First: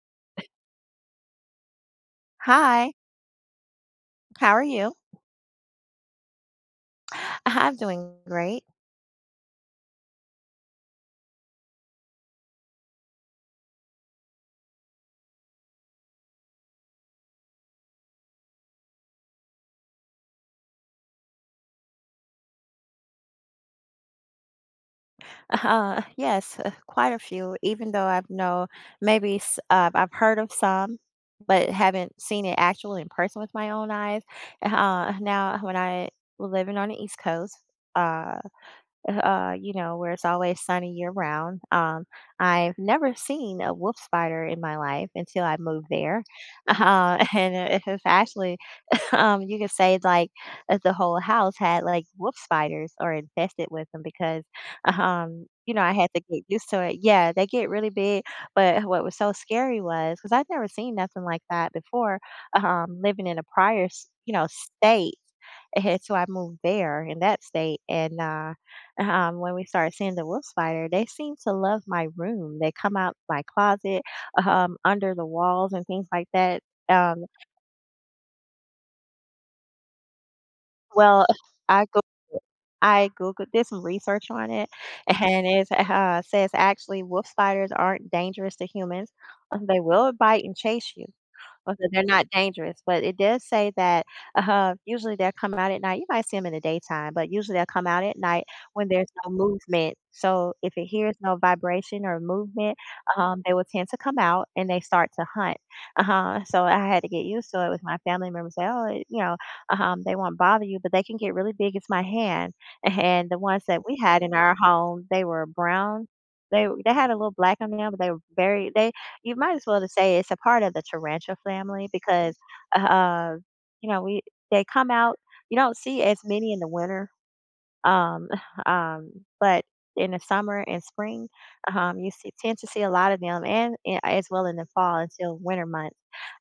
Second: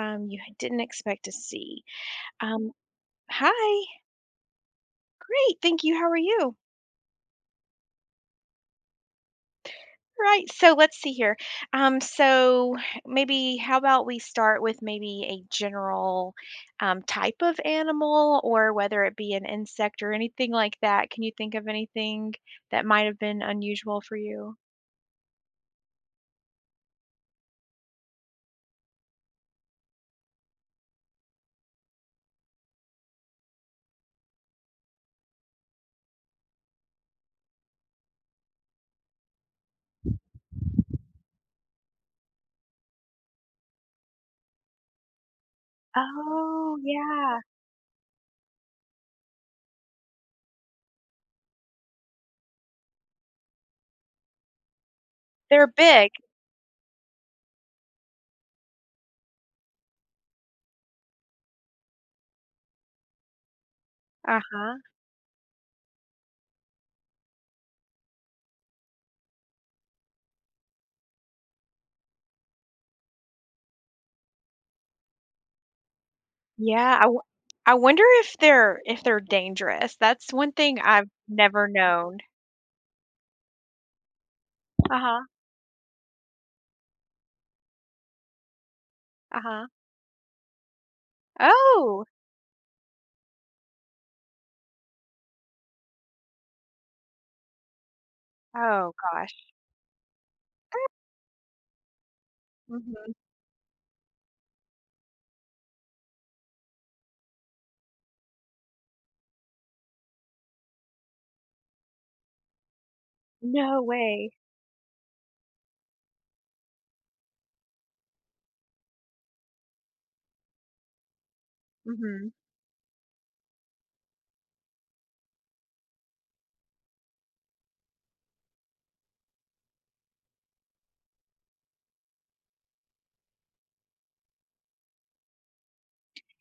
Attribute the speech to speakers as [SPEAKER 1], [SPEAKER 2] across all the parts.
[SPEAKER 1] You didn't expect to see. Um,
[SPEAKER 2] Hi,
[SPEAKER 1] Hi,
[SPEAKER 2] how are you?
[SPEAKER 1] great, thank you. How are you?
[SPEAKER 2] I'm doing great.
[SPEAKER 1] Right, so let's see here. So maybe how about we start with maybe a general type of animal, or whether it be an insect or anything like that. Can you think of anything that might have been unusual for you?
[SPEAKER 2] Yes, quite a few, even though I've know maybe I've heard of some, but haven't seen it actual in person with my own eyes. Now, when I was living on the East Coast, uh, where it's always sunny year round, I've never seen a wolf spider in my life until I moved there.
[SPEAKER 1] Oh yeah,
[SPEAKER 2] And it's actually you could say like if the whole house had like wolf spiders or infested with them because,
[SPEAKER 1] they're
[SPEAKER 2] I
[SPEAKER 1] big.
[SPEAKER 2] had to get used to it. Yeah, they get really big. But what was so scary was because I'd never seen nothing like that before, living in a prior,
[SPEAKER 1] Uh huh.
[SPEAKER 2] state. And so I moved there in that state. And when we started seeing the wolf spider, they seem to love my room. They come out my closet, under the walls and things like that.
[SPEAKER 1] Yeah, I, w-
[SPEAKER 2] Um,
[SPEAKER 1] I wonder if they're dangerous. That's one thing I've
[SPEAKER 2] well,
[SPEAKER 1] never
[SPEAKER 2] I go
[SPEAKER 1] known.
[SPEAKER 2] I Googled did some research on it,
[SPEAKER 1] Uh huh.
[SPEAKER 2] and it says actually wolf spiders aren't dangerous to humans.
[SPEAKER 1] Uh huh.
[SPEAKER 2] They will bite and chase you, or that they're
[SPEAKER 1] Oh!
[SPEAKER 2] not dangerous. But it does say that usually they'll come out at night. You might see them in the daytime, but usually they'll come out at night when
[SPEAKER 1] Oh
[SPEAKER 2] there's no
[SPEAKER 1] gosh.
[SPEAKER 2] movement. So if it hears no vibration or movement,
[SPEAKER 1] Mhm.
[SPEAKER 2] they will tend to come out and they start to hunt. Uh-huh. So I had to get used to it with my family members. Say, oh, they won't bother you, but they can get really big as my hand. And the ones
[SPEAKER 1] No
[SPEAKER 2] that we had
[SPEAKER 1] way.
[SPEAKER 2] in our home, they were brown. They had a little black on them, but they were very they you might as well to say it's a part of the tarantula family
[SPEAKER 1] Mhm.
[SPEAKER 2] because, uh, uh, you know, we they come out. You don't see as many in the winter, um, um, but in the summer and spring, tend to see a lot of them, and as well in the fall until winter months.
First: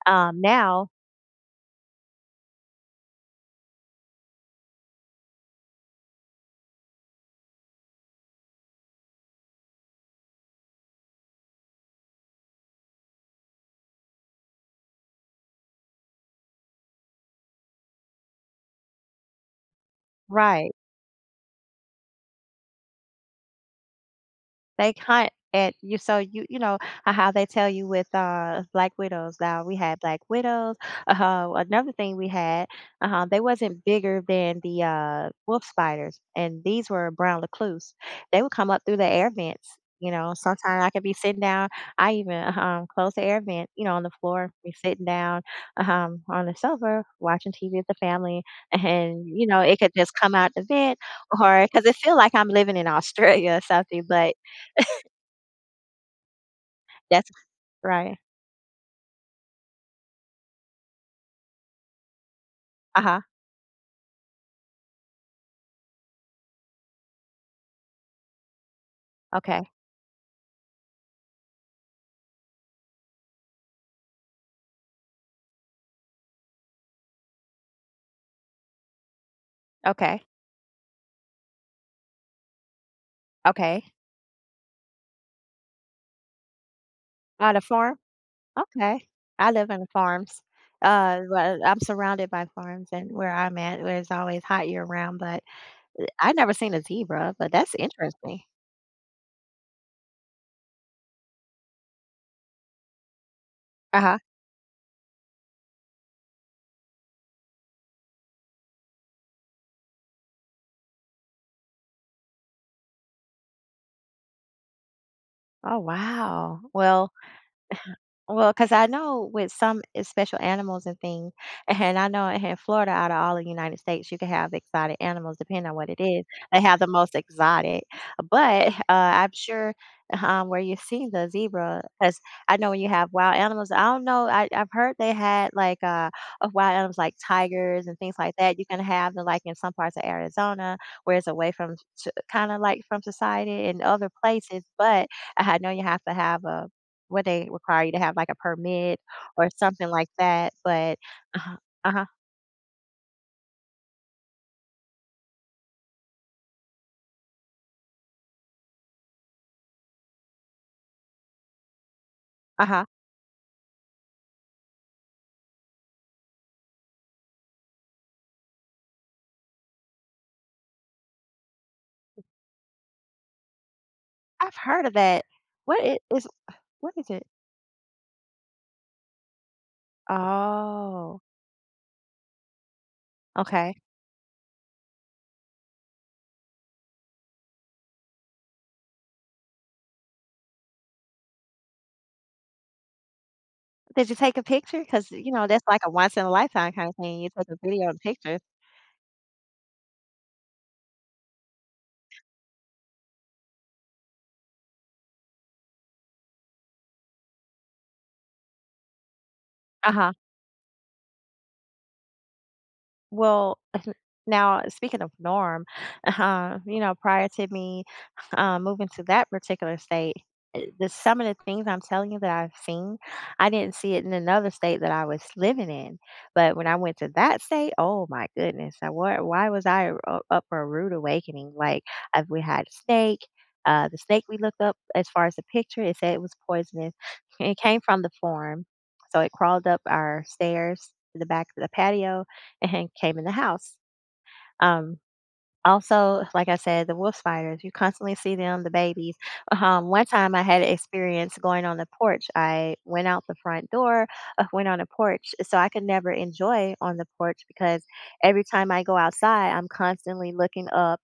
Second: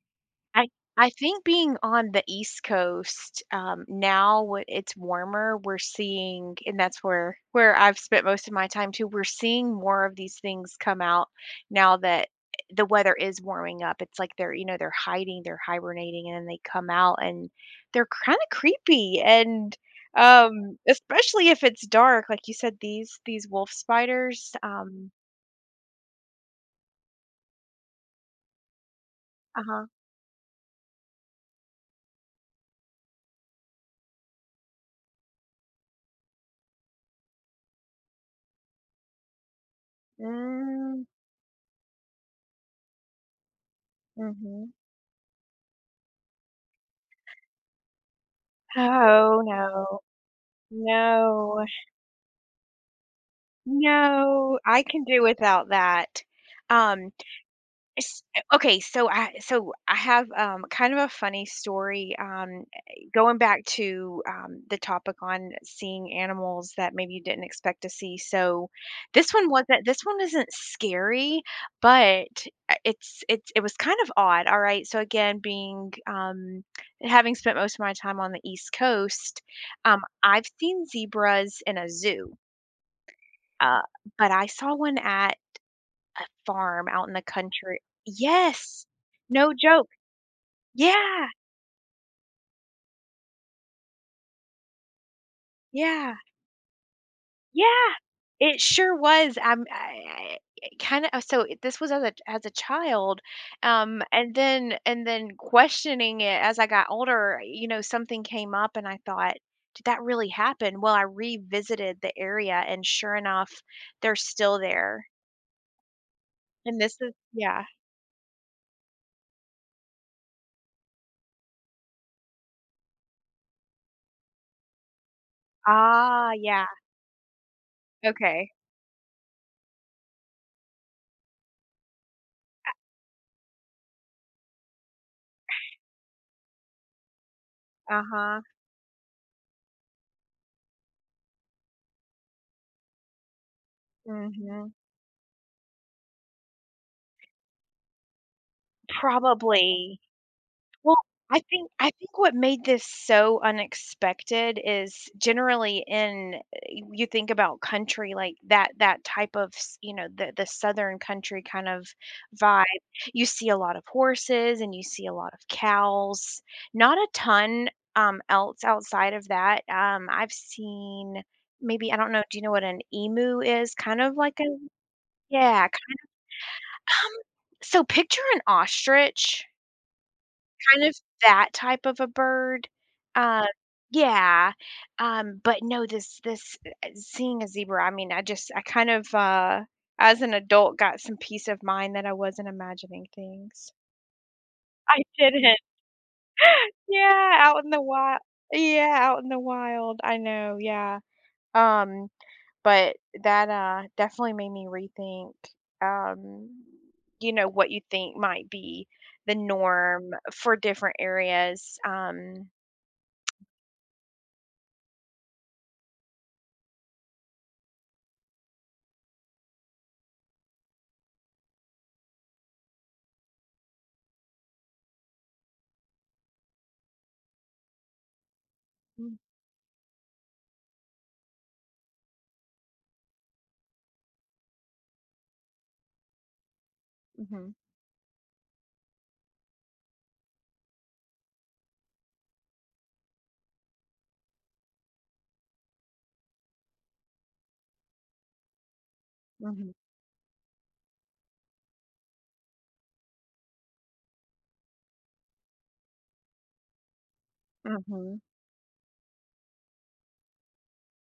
[SPEAKER 1] I
[SPEAKER 2] Now,
[SPEAKER 1] I think being on the East Coast, now when it's warmer, we're seeing and that's where I've spent most of my time too, we're seeing more of these things come out now that the weather is warming up. It's like they're, you know, they're hiding, they're hibernating, and then they come out and they're kinda creepy and,
[SPEAKER 2] right?
[SPEAKER 1] especially if it's dark, like you said, these wolf spiders,
[SPEAKER 2] They
[SPEAKER 1] um.
[SPEAKER 2] hunt at you, so you know, h how they tell you with, black widows. Now, we
[SPEAKER 1] Uh-huh.
[SPEAKER 2] had black widows, uh-huh, another thing we had, uh-huh, they wasn't bigger than the, wolf spiders, and these were brown recluse. They would come up through the air vents, sometimes I could
[SPEAKER 1] Mm,
[SPEAKER 2] be sitting down. I even, close the air vent, on the floor,
[SPEAKER 1] mhm.
[SPEAKER 2] be sitting down, on the sofa, watching TV with the family, and,
[SPEAKER 1] Oh,
[SPEAKER 2] it could
[SPEAKER 1] no.
[SPEAKER 2] just come out the vent.
[SPEAKER 1] No.
[SPEAKER 2] Or because it feel like I'm living in Australia or something, but
[SPEAKER 1] No, I can do without that. Um,
[SPEAKER 2] that's right.
[SPEAKER 1] It's okay, so I have, kind of a funny story,
[SPEAKER 2] Uh-huh.
[SPEAKER 1] going back to, the topic on seeing animals that maybe you didn't expect to see, so
[SPEAKER 2] Okay,
[SPEAKER 1] this one isn't scary, but, it was kind of odd, alright? So, again, being, um, having spent most of my time on the East Coast,
[SPEAKER 2] okay,
[SPEAKER 1] I've seen zebras in a zoo, uh,
[SPEAKER 2] okay.
[SPEAKER 1] but I saw one at a farm out in the
[SPEAKER 2] On a
[SPEAKER 1] country.
[SPEAKER 2] farm?
[SPEAKER 1] Yes!
[SPEAKER 2] Okay. I
[SPEAKER 1] No
[SPEAKER 2] live in the
[SPEAKER 1] joke.
[SPEAKER 2] farms.
[SPEAKER 1] Yeah,
[SPEAKER 2] Well, I'm surrounded by farms and where I'm at, where it's always hot year round, but
[SPEAKER 1] yeah,
[SPEAKER 2] I never seen a zebra, but that's
[SPEAKER 1] yeah.
[SPEAKER 2] interesting.
[SPEAKER 1] It sure was, I kinda, oh, this was as a child,
[SPEAKER 2] Uh-huh.
[SPEAKER 1] and then questioning it as I got older, you know, something came up and I thought, "Did that really happen?" Well, I revisited the area and sure enough, they're still there.
[SPEAKER 2] Oh, wow.
[SPEAKER 1] And this is, yeah.
[SPEAKER 2] Well, cause I know with some e special animals and things, and I know in Florida, out of all the United States, you can have exotic animals depending on what it is.
[SPEAKER 1] Ah,
[SPEAKER 2] They
[SPEAKER 1] yeah.
[SPEAKER 2] have the most exotic,
[SPEAKER 1] Okay.
[SPEAKER 2] but, I'm sure, where you've seen the zebra, cause I know when you have wild animals, I don't know, I've heard they had, like, of wild animals like tigers and things like
[SPEAKER 1] Uh-huh.
[SPEAKER 2] that. You can have them, like, in some parts of Arizona where it's away from kinda like from society and other places,
[SPEAKER 1] Mhm.
[SPEAKER 2] but I know you have to have a where they require you to have, like, a permit or something
[SPEAKER 1] Probably.
[SPEAKER 2] like that,
[SPEAKER 1] Well,
[SPEAKER 2] but
[SPEAKER 1] I
[SPEAKER 2] uh-huh,
[SPEAKER 1] think I
[SPEAKER 2] uh-huh,
[SPEAKER 1] think what made this so unexpected is generally in, you think about country like that type of, you know, the southern country kind of vibe.
[SPEAKER 2] uh-huh.
[SPEAKER 1] You see a lot of horses and you see a lot of cows. Not a ton, um, else outside of that. Um, I've seen, maybe I don't know, do you know what an emu is? Kind of like a,
[SPEAKER 2] I've heard of that.
[SPEAKER 1] yeah.
[SPEAKER 2] What it is what is
[SPEAKER 1] Um,
[SPEAKER 2] it?
[SPEAKER 1] so picture an ostrich, kind of,
[SPEAKER 2] Oh,
[SPEAKER 1] that type of a bird. Um,
[SPEAKER 2] okay.
[SPEAKER 1] yeah, but no, this seeing a zebra, I mean, I just I kind of as an adult got some peace of mind that I wasn't imagining things.
[SPEAKER 2] Did you take a picture?
[SPEAKER 1] I
[SPEAKER 2] Because
[SPEAKER 1] didn't.
[SPEAKER 2] that's like a once in a lifetime kinda thing. You
[SPEAKER 1] Yeah,
[SPEAKER 2] take a
[SPEAKER 1] out in the
[SPEAKER 2] video and
[SPEAKER 1] wild.
[SPEAKER 2] pictures.
[SPEAKER 1] Yeah, out in the wild. I know, yeah. Um, but that, uh, definitely made me rethink, um, you know, what you think might be the norm
[SPEAKER 2] Uh-huh.
[SPEAKER 1] for different areas. Um.
[SPEAKER 2] Well, now speaking of norm, uh-huh, prior to me moving to that particular state, the some of the things I'm telling you that I've seen, I didn't see it in another state that I was living in. But when I went to that state, oh my goodness, I,
[SPEAKER 1] Mm,
[SPEAKER 2] why, why was I up for a rude awakening? Like we had snake. The snake we looked up, as far as the picture, it said it was poisonous.
[SPEAKER 1] mhm,
[SPEAKER 2] It came from the farm, so it crawled up our stairs to the back of the patio and came in the house. Um, Also, like I said, the wolf spiders, you constantly see them, the babies.
[SPEAKER 1] mhm,
[SPEAKER 2] One time I had an experience going on the porch. I went out the front door, went on the porch. So I could never enjoy on the porch because
[SPEAKER 1] mhm.
[SPEAKER 2] every time I go outside, I'm constantly looking up.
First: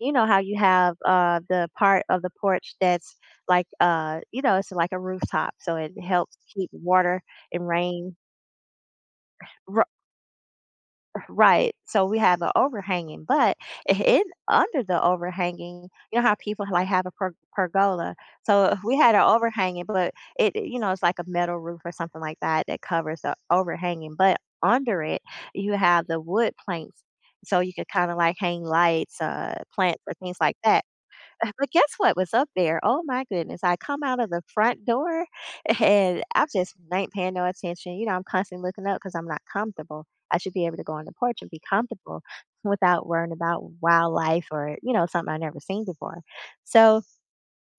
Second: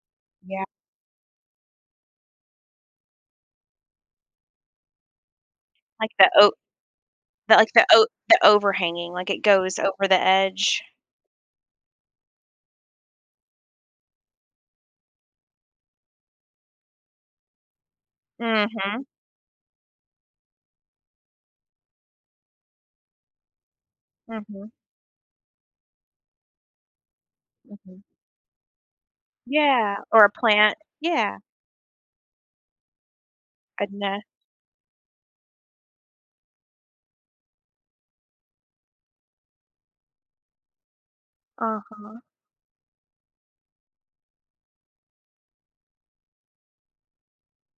[SPEAKER 2] You know how you
[SPEAKER 1] Yeah,
[SPEAKER 2] have the part of the porch that's like, it's like a rooftop. So it
[SPEAKER 1] like
[SPEAKER 2] helps keep water
[SPEAKER 1] the
[SPEAKER 2] and
[SPEAKER 1] like the o
[SPEAKER 2] rain.
[SPEAKER 1] the overhanging, like it goes over the edge.
[SPEAKER 2] Right. So we have an overhanging, but I- in under the overhanging, you know how people like have a pergola. So if we
[SPEAKER 1] Mhm,
[SPEAKER 2] had an overhanging, but it, you know it's like a metal roof or something like that that covers the overhanging, but
[SPEAKER 1] mhm,
[SPEAKER 2] under it you have the wood planks, so you could
[SPEAKER 1] mhm.
[SPEAKER 2] kind of like hang lights,
[SPEAKER 1] Yeah,
[SPEAKER 2] plants, or
[SPEAKER 1] or a
[SPEAKER 2] things like
[SPEAKER 1] plant.
[SPEAKER 2] that.
[SPEAKER 1] Yeah,
[SPEAKER 2] But guess what was up there? Oh my goodness. I
[SPEAKER 1] a
[SPEAKER 2] come out
[SPEAKER 1] nest.
[SPEAKER 2] of the front door and I'm just not paying no attention. I'm constantly looking up because I'm not comfortable. I should be able to go on the porch and be
[SPEAKER 1] Uh-huh.
[SPEAKER 2] comfortable without worrying about wildlife or, something I've never seen before. So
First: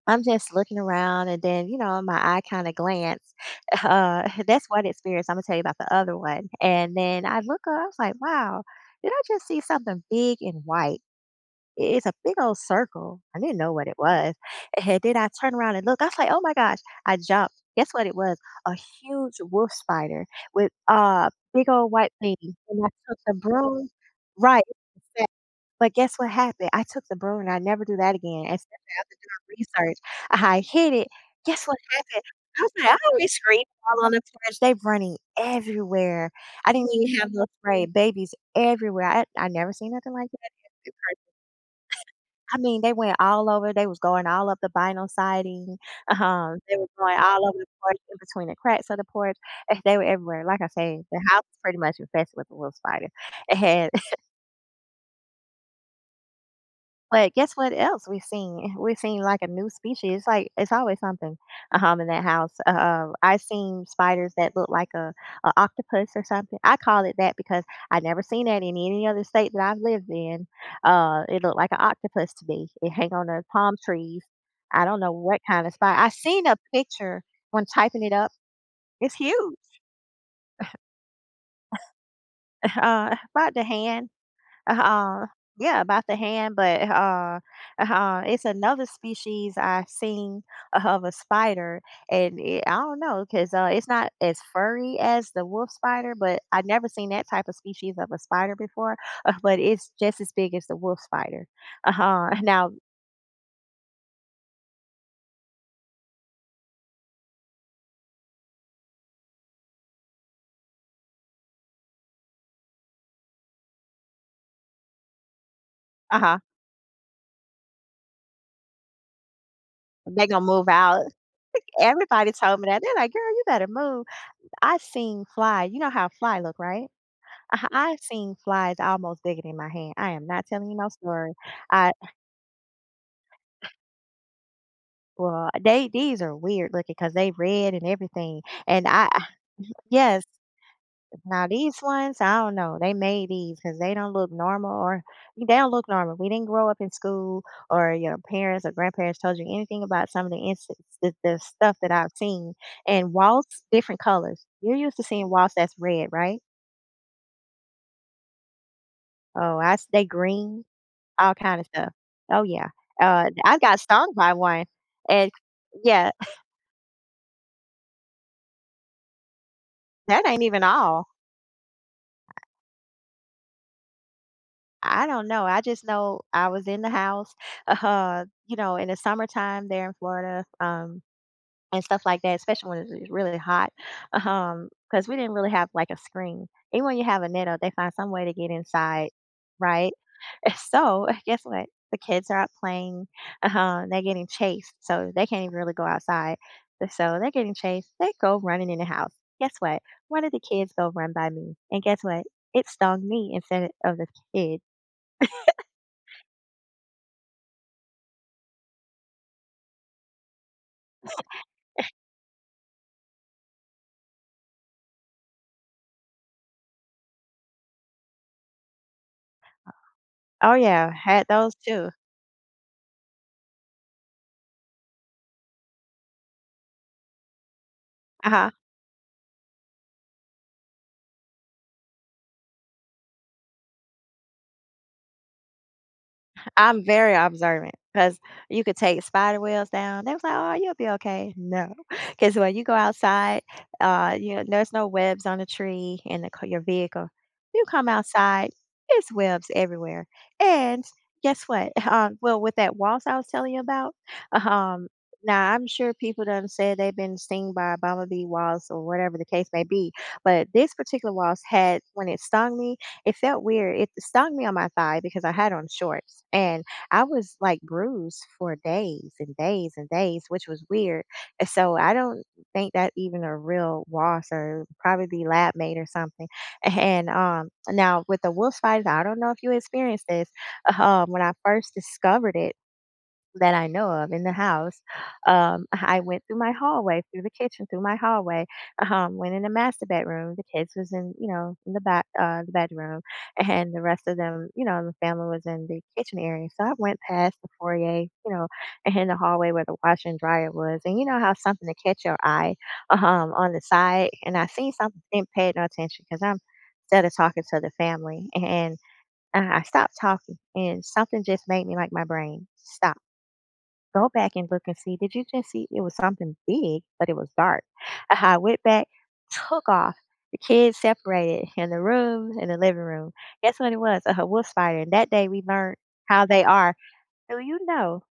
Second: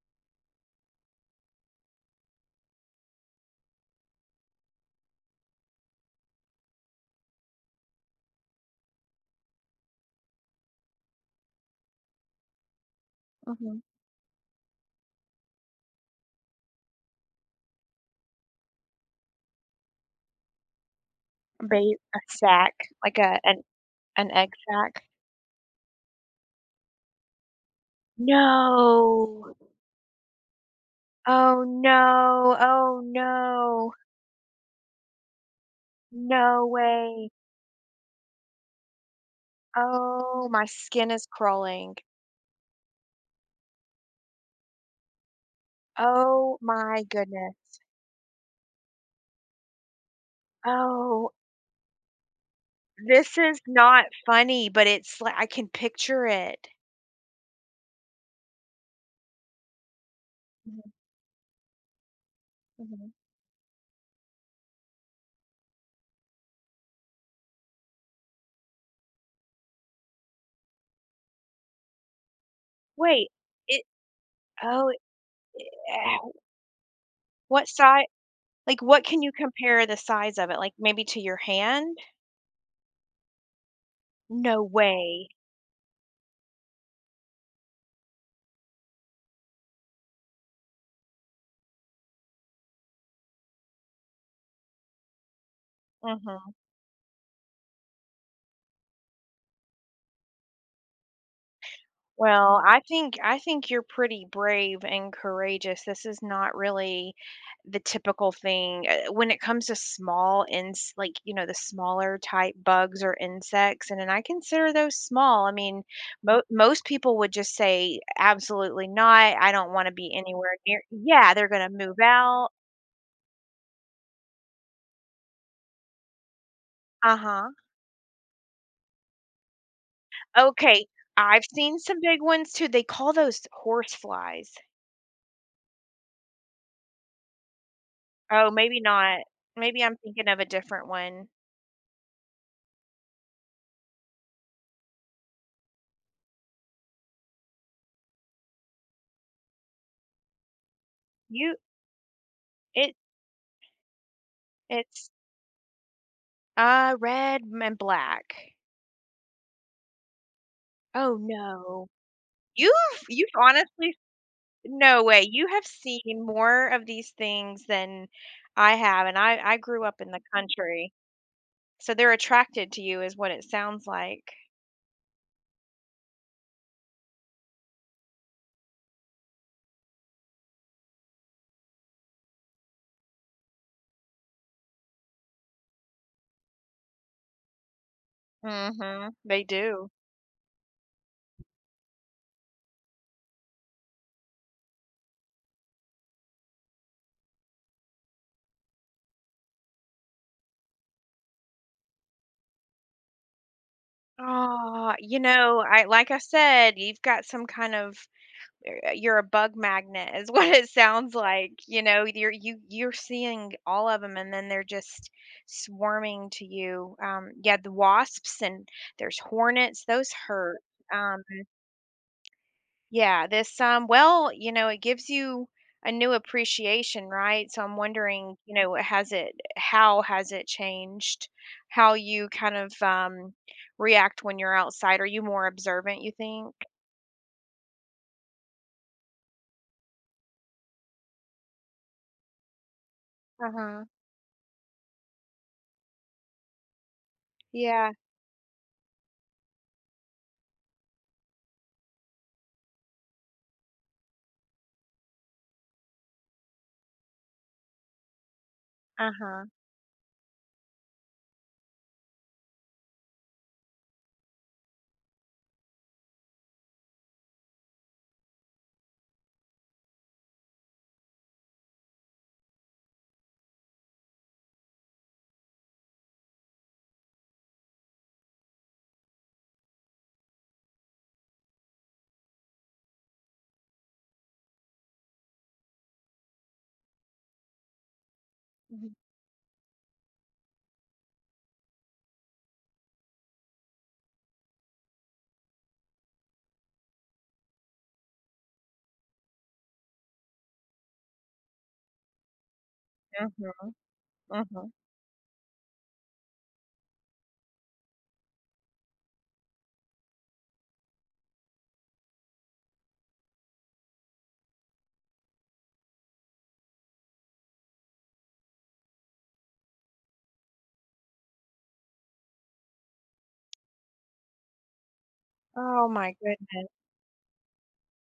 [SPEAKER 2] I'm just looking around and then, my eye kind of glance. That's one experience. I'm going to tell you about the other one. And then I look up, I was like, wow, did I just see something big and white? It's a big old circle. I didn't know
[SPEAKER 1] Mhm.
[SPEAKER 2] what it was. And then I turned around and look. I was like, oh my gosh. I jumped. Guess what it was? A huge wolf spider with a
[SPEAKER 1] A
[SPEAKER 2] big
[SPEAKER 1] Ba
[SPEAKER 2] old white
[SPEAKER 1] a
[SPEAKER 2] thing.
[SPEAKER 1] sack,
[SPEAKER 2] And I
[SPEAKER 1] like
[SPEAKER 2] took the
[SPEAKER 1] a
[SPEAKER 2] broom.
[SPEAKER 1] an egg
[SPEAKER 2] Right.
[SPEAKER 1] sack.
[SPEAKER 2] exact- But guess what happened? I took the broom and I never do that again. And since after
[SPEAKER 1] No.
[SPEAKER 2] doing research, I hit it.
[SPEAKER 1] Oh,
[SPEAKER 2] Guess what happened?
[SPEAKER 1] no.
[SPEAKER 2] I was like, I
[SPEAKER 1] Oh,
[SPEAKER 2] always scream
[SPEAKER 1] no.
[SPEAKER 2] all on the porch. They running everywhere.
[SPEAKER 1] No
[SPEAKER 2] I didn't even have
[SPEAKER 1] way.
[SPEAKER 2] no spray. Babies everywhere. I never seen nothing like
[SPEAKER 1] Oh, my
[SPEAKER 2] that.
[SPEAKER 1] skin is crawling.
[SPEAKER 2] I mean, they went all over, they was going all up the vinyl siding,
[SPEAKER 1] Oh
[SPEAKER 2] they were
[SPEAKER 1] my
[SPEAKER 2] going all
[SPEAKER 1] goodness.
[SPEAKER 2] over the porch, in between the cracks of the porch, they were everywhere, like I say, the
[SPEAKER 1] Oh.
[SPEAKER 2] house was pretty much infested with the wolf spider.
[SPEAKER 1] This
[SPEAKER 2] It
[SPEAKER 1] is
[SPEAKER 2] had
[SPEAKER 1] not funny, but it's like I can picture it.
[SPEAKER 2] But guess what else we've seen? We've seen, like, a new species. It's like, it's
[SPEAKER 1] Mhm,
[SPEAKER 2] always something, in that house.
[SPEAKER 1] mhm.
[SPEAKER 2] I've seen spiders that look like a octopus or something. I call it that because I never seen that in any other state that I've lived in. It looked like an octopus to me. It hang on
[SPEAKER 1] Wait,
[SPEAKER 2] the palm
[SPEAKER 1] it
[SPEAKER 2] trees. I
[SPEAKER 1] oh,
[SPEAKER 2] don't know what kind of spider I
[SPEAKER 1] eh,
[SPEAKER 2] seen a picture when
[SPEAKER 1] what
[SPEAKER 2] typing
[SPEAKER 1] size?
[SPEAKER 2] it up.
[SPEAKER 1] Like, what
[SPEAKER 2] It's
[SPEAKER 1] can you
[SPEAKER 2] huge,
[SPEAKER 1] compare the size of it? Like, maybe to your hand?
[SPEAKER 2] about the hand.
[SPEAKER 1] No
[SPEAKER 2] Uh-huh,
[SPEAKER 1] way.
[SPEAKER 2] yeah, about the hand, but, it's another species I seen of a spider, and it I don't know, because it's not as furry as the wolf spider, but
[SPEAKER 1] Mhm.
[SPEAKER 2] I never seen that type of species of a spider before, but it's just as big as the wolf spider. Uh-huh,
[SPEAKER 1] Well,
[SPEAKER 2] now
[SPEAKER 1] I think you're pretty brave and courageous. This is not really the typical thing, when it comes to small, ins like, you know, the smaller type bugs or insects, and, I consider those small. I mean,
[SPEAKER 2] uh-huh,
[SPEAKER 1] most people would just say absolutely not. I don't want to be
[SPEAKER 2] they gonna
[SPEAKER 1] anywhere
[SPEAKER 2] move
[SPEAKER 1] near.
[SPEAKER 2] out.
[SPEAKER 1] Yeah, they're gonna move
[SPEAKER 2] Everybody
[SPEAKER 1] out.
[SPEAKER 2] told me that. They're like, "Girl, you better move." I seen fly You know how fly look, right?
[SPEAKER 1] Uh huh.
[SPEAKER 2] I seen flies almost bigger than my hand. I am not telling you
[SPEAKER 1] Okay,
[SPEAKER 2] no story.
[SPEAKER 1] I've seen
[SPEAKER 2] I
[SPEAKER 1] some big ones too. They call those horse flies.
[SPEAKER 2] Well, they these are weird looking because they red and everything,
[SPEAKER 1] Oh, maybe
[SPEAKER 2] and
[SPEAKER 1] not. Maybe I'm
[SPEAKER 2] yes,
[SPEAKER 1] thinking of a different one.
[SPEAKER 2] now these ones, I don't know, they made these because they don't look normal. We didn't grow up in school or your parents or grandparents told you anything about some of the instance the
[SPEAKER 1] You
[SPEAKER 2] stuff that I've seen,
[SPEAKER 1] it
[SPEAKER 2] and walls, different colors. You're used to
[SPEAKER 1] It's,
[SPEAKER 2] seeing walls that's red, right?
[SPEAKER 1] red m and black.
[SPEAKER 2] Oh, I s they green,
[SPEAKER 1] Oh,
[SPEAKER 2] all kind of
[SPEAKER 1] no.
[SPEAKER 2] stuff. Oh, yeah.
[SPEAKER 1] You've you've
[SPEAKER 2] I got
[SPEAKER 1] honestly,
[SPEAKER 2] stung by one,
[SPEAKER 1] no way.
[SPEAKER 2] and
[SPEAKER 1] You have
[SPEAKER 2] yeah,
[SPEAKER 1] seen more of these things than I have, and I grew up in the
[SPEAKER 2] that ain't even
[SPEAKER 1] country,
[SPEAKER 2] all.
[SPEAKER 1] so they're attracted to you is what it sounds like.
[SPEAKER 2] I don't know. I just know I was in the house, you know, in the summertime there in Florida, and stuff like that, especially when it's really hot, because we didn't really have like a screen. Even when you have a net up, they find some way to get inside,
[SPEAKER 1] Mhm. They do.
[SPEAKER 2] right? So guess what? The kids are out playing. They're getting chased, so they can't even really go outside. So they're getting chased. They go running in the house. Guess what? One of the kids go run by me, and guess what? It stung me instead of the kid.
[SPEAKER 1] Oh, you know, I like I said, you've got some kind of, you're a bug magnet is what it sounds like. You know, you're seeing all of them, and then they're just swarming to you. Yeah, the wasps and there's hornets. Those
[SPEAKER 2] Oh,
[SPEAKER 1] hurt.
[SPEAKER 2] yeah,
[SPEAKER 1] Um,
[SPEAKER 2] had those too.
[SPEAKER 1] yeah, this, well, you know, it gives you a new appreciation, right? So I'm wondering,
[SPEAKER 2] Uh-huh.
[SPEAKER 1] you know, has it how has it changed how you kind of, um, react when you're outside? Are you more observant, you think?
[SPEAKER 2] I'm very observant because you could take spider webs down. They was like, "Oh, you'll be okay." No, because when you go outside,
[SPEAKER 1] Uh-huh.
[SPEAKER 2] you know, there's no webs on the tree in the c your vehicle. You come
[SPEAKER 1] Yeah.
[SPEAKER 2] outside, it's webs everywhere, and guess what? Well, with that waltz I was telling you about, um, now I'm sure people done said they've been stung by a bumblebee waltz or whatever the
[SPEAKER 1] Uh-huh.
[SPEAKER 2] case may be, but this particular waltz had when it stung me, it felt weird. It stung me on my thigh because I had on shorts and I was like bruised for days and days and days, which was weird. And so I don't think that even a real wasp or probably be lab made or something. And now with the wolf spiders, I don't know if you experienced this. When I first discovered it, that I know of in the house. I went through my hallway, through the kitchen, through my hallway.
[SPEAKER 1] Mhm.
[SPEAKER 2] Went in the master bedroom. The kids was in, you know, in the back, the bedroom, and the rest of them, you know, the family was in the kitchen area. So I went past the foyer, you know, and in the hallway where the washer and dryer was, and you know how something to catch your eye, on the
[SPEAKER 1] Mhm.
[SPEAKER 2] side, and I seen
[SPEAKER 1] Mhm.
[SPEAKER 2] something, didn't pay no attention because I'm instead of talking to the family, and I stopped talking, and something just made me like my brain stop, go back and look and see, did you just see it was something big, but it was dark? I went back, took off. The kids separated in the room, in the living room. Guess what it was? A wolf spider. And that day we learned
[SPEAKER 1] Oh my
[SPEAKER 2] how they
[SPEAKER 1] goodness.
[SPEAKER 2] are. Do you know?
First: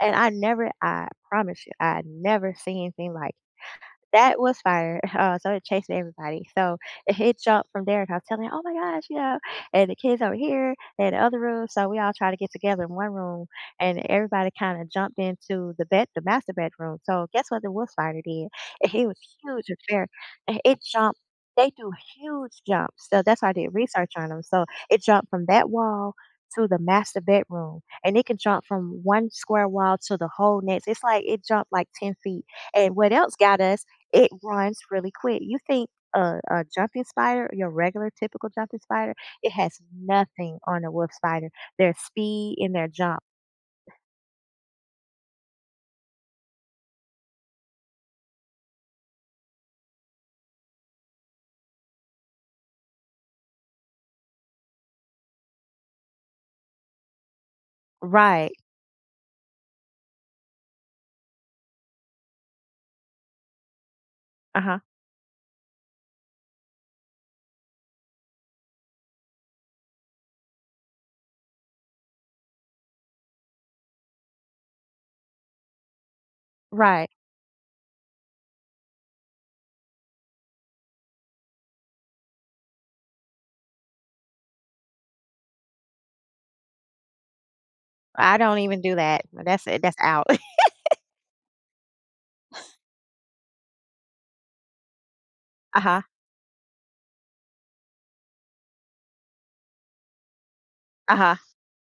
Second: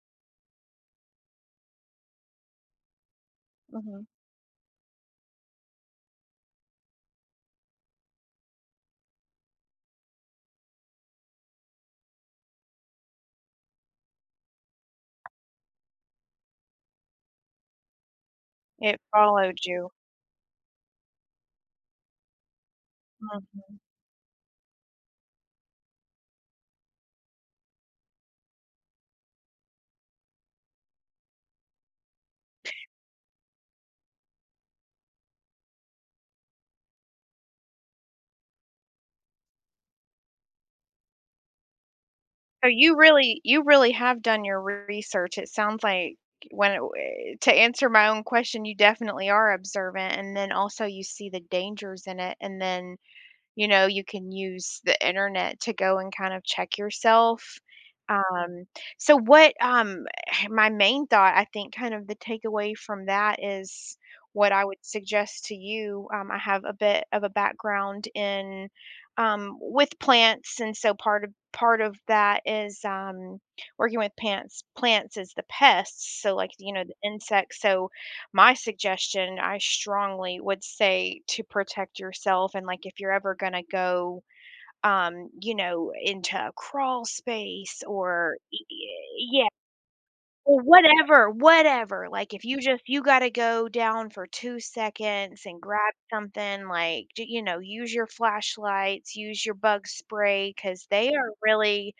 [SPEAKER 2] And I never, I promise you, I had never seen anything like
[SPEAKER 1] Mhm.
[SPEAKER 2] that was fire. So it chased everybody. So it jumped from there, and I was telling her, "Oh my gosh, you know," and the kids over here and the other room. So we all tried to get together in one room, and everybody kind of jumped into the bed, the master bedroom. So guess what? The wolf spider did.
[SPEAKER 1] It
[SPEAKER 2] It was
[SPEAKER 1] followed
[SPEAKER 2] huge and
[SPEAKER 1] you.
[SPEAKER 2] fair, and it jumped. They do huge jumps. So that's why I did
[SPEAKER 1] Mhm.
[SPEAKER 2] research on them. So it jumped from that wall to the master bedroom, and it can jump from one square wall to the whole next. It's like it jumped like 10 feet. And what else got us? It runs really quick. You think a jumping spider, your regular typical jumping spider, it has nothing on a wolf spider. Their speed
[SPEAKER 1] So
[SPEAKER 2] and their
[SPEAKER 1] you
[SPEAKER 2] jump.
[SPEAKER 1] really you really have done your research. It sounds like when it w to answer my own question, you definitely are observant, and then also you see the dangers in it, and then you know, you can use the internet to go and kind of check yourself.
[SPEAKER 2] Right.
[SPEAKER 1] Um, so what, um, my main thought, I think kind of the takeaway from that is what
[SPEAKER 2] Uh
[SPEAKER 1] I would
[SPEAKER 2] huh.
[SPEAKER 1] suggest to you. I have a bit of a background in, um, with plants, and so part of that is, um, working with plants is the pests, so like, you know, the
[SPEAKER 2] Right.
[SPEAKER 1] insects. So my suggestion, I strongly would say to protect yourself. And like, if you're ever going to go, you know, into a crawl space or,
[SPEAKER 2] I don't even do that.
[SPEAKER 1] yeah,
[SPEAKER 2] That's it. That's out.
[SPEAKER 1] or whatever, whatever. Like, if you just, you got to go down for 2 seconds and
[SPEAKER 2] Uh
[SPEAKER 1] grab
[SPEAKER 2] huh.
[SPEAKER 1] something, like, you know, use your flashlights, use your bug spray, because they
[SPEAKER 2] Uh
[SPEAKER 1] are
[SPEAKER 2] huh.
[SPEAKER 1] really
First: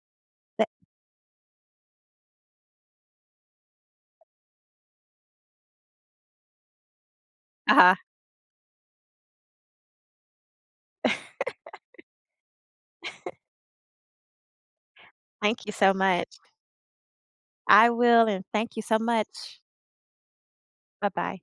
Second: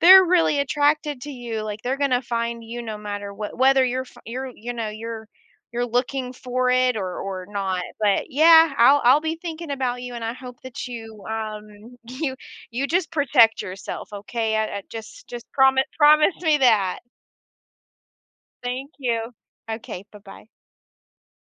[SPEAKER 1] they're really attracted to you, like, they're gonna find you no matter what, whether you're f you're, you know, you're looking for it or
[SPEAKER 2] Uh
[SPEAKER 1] not.
[SPEAKER 2] huh.
[SPEAKER 1] But yeah, I'll be thinking about you, and I hope that you, you just protect yourself, okay? I just
[SPEAKER 2] Thank you
[SPEAKER 1] promise,
[SPEAKER 2] so much.
[SPEAKER 1] me that.
[SPEAKER 2] I will, and thank you
[SPEAKER 1] Thank
[SPEAKER 2] so
[SPEAKER 1] you.
[SPEAKER 2] much.
[SPEAKER 1] Okay, bye-bye.
[SPEAKER 2] Bye bye.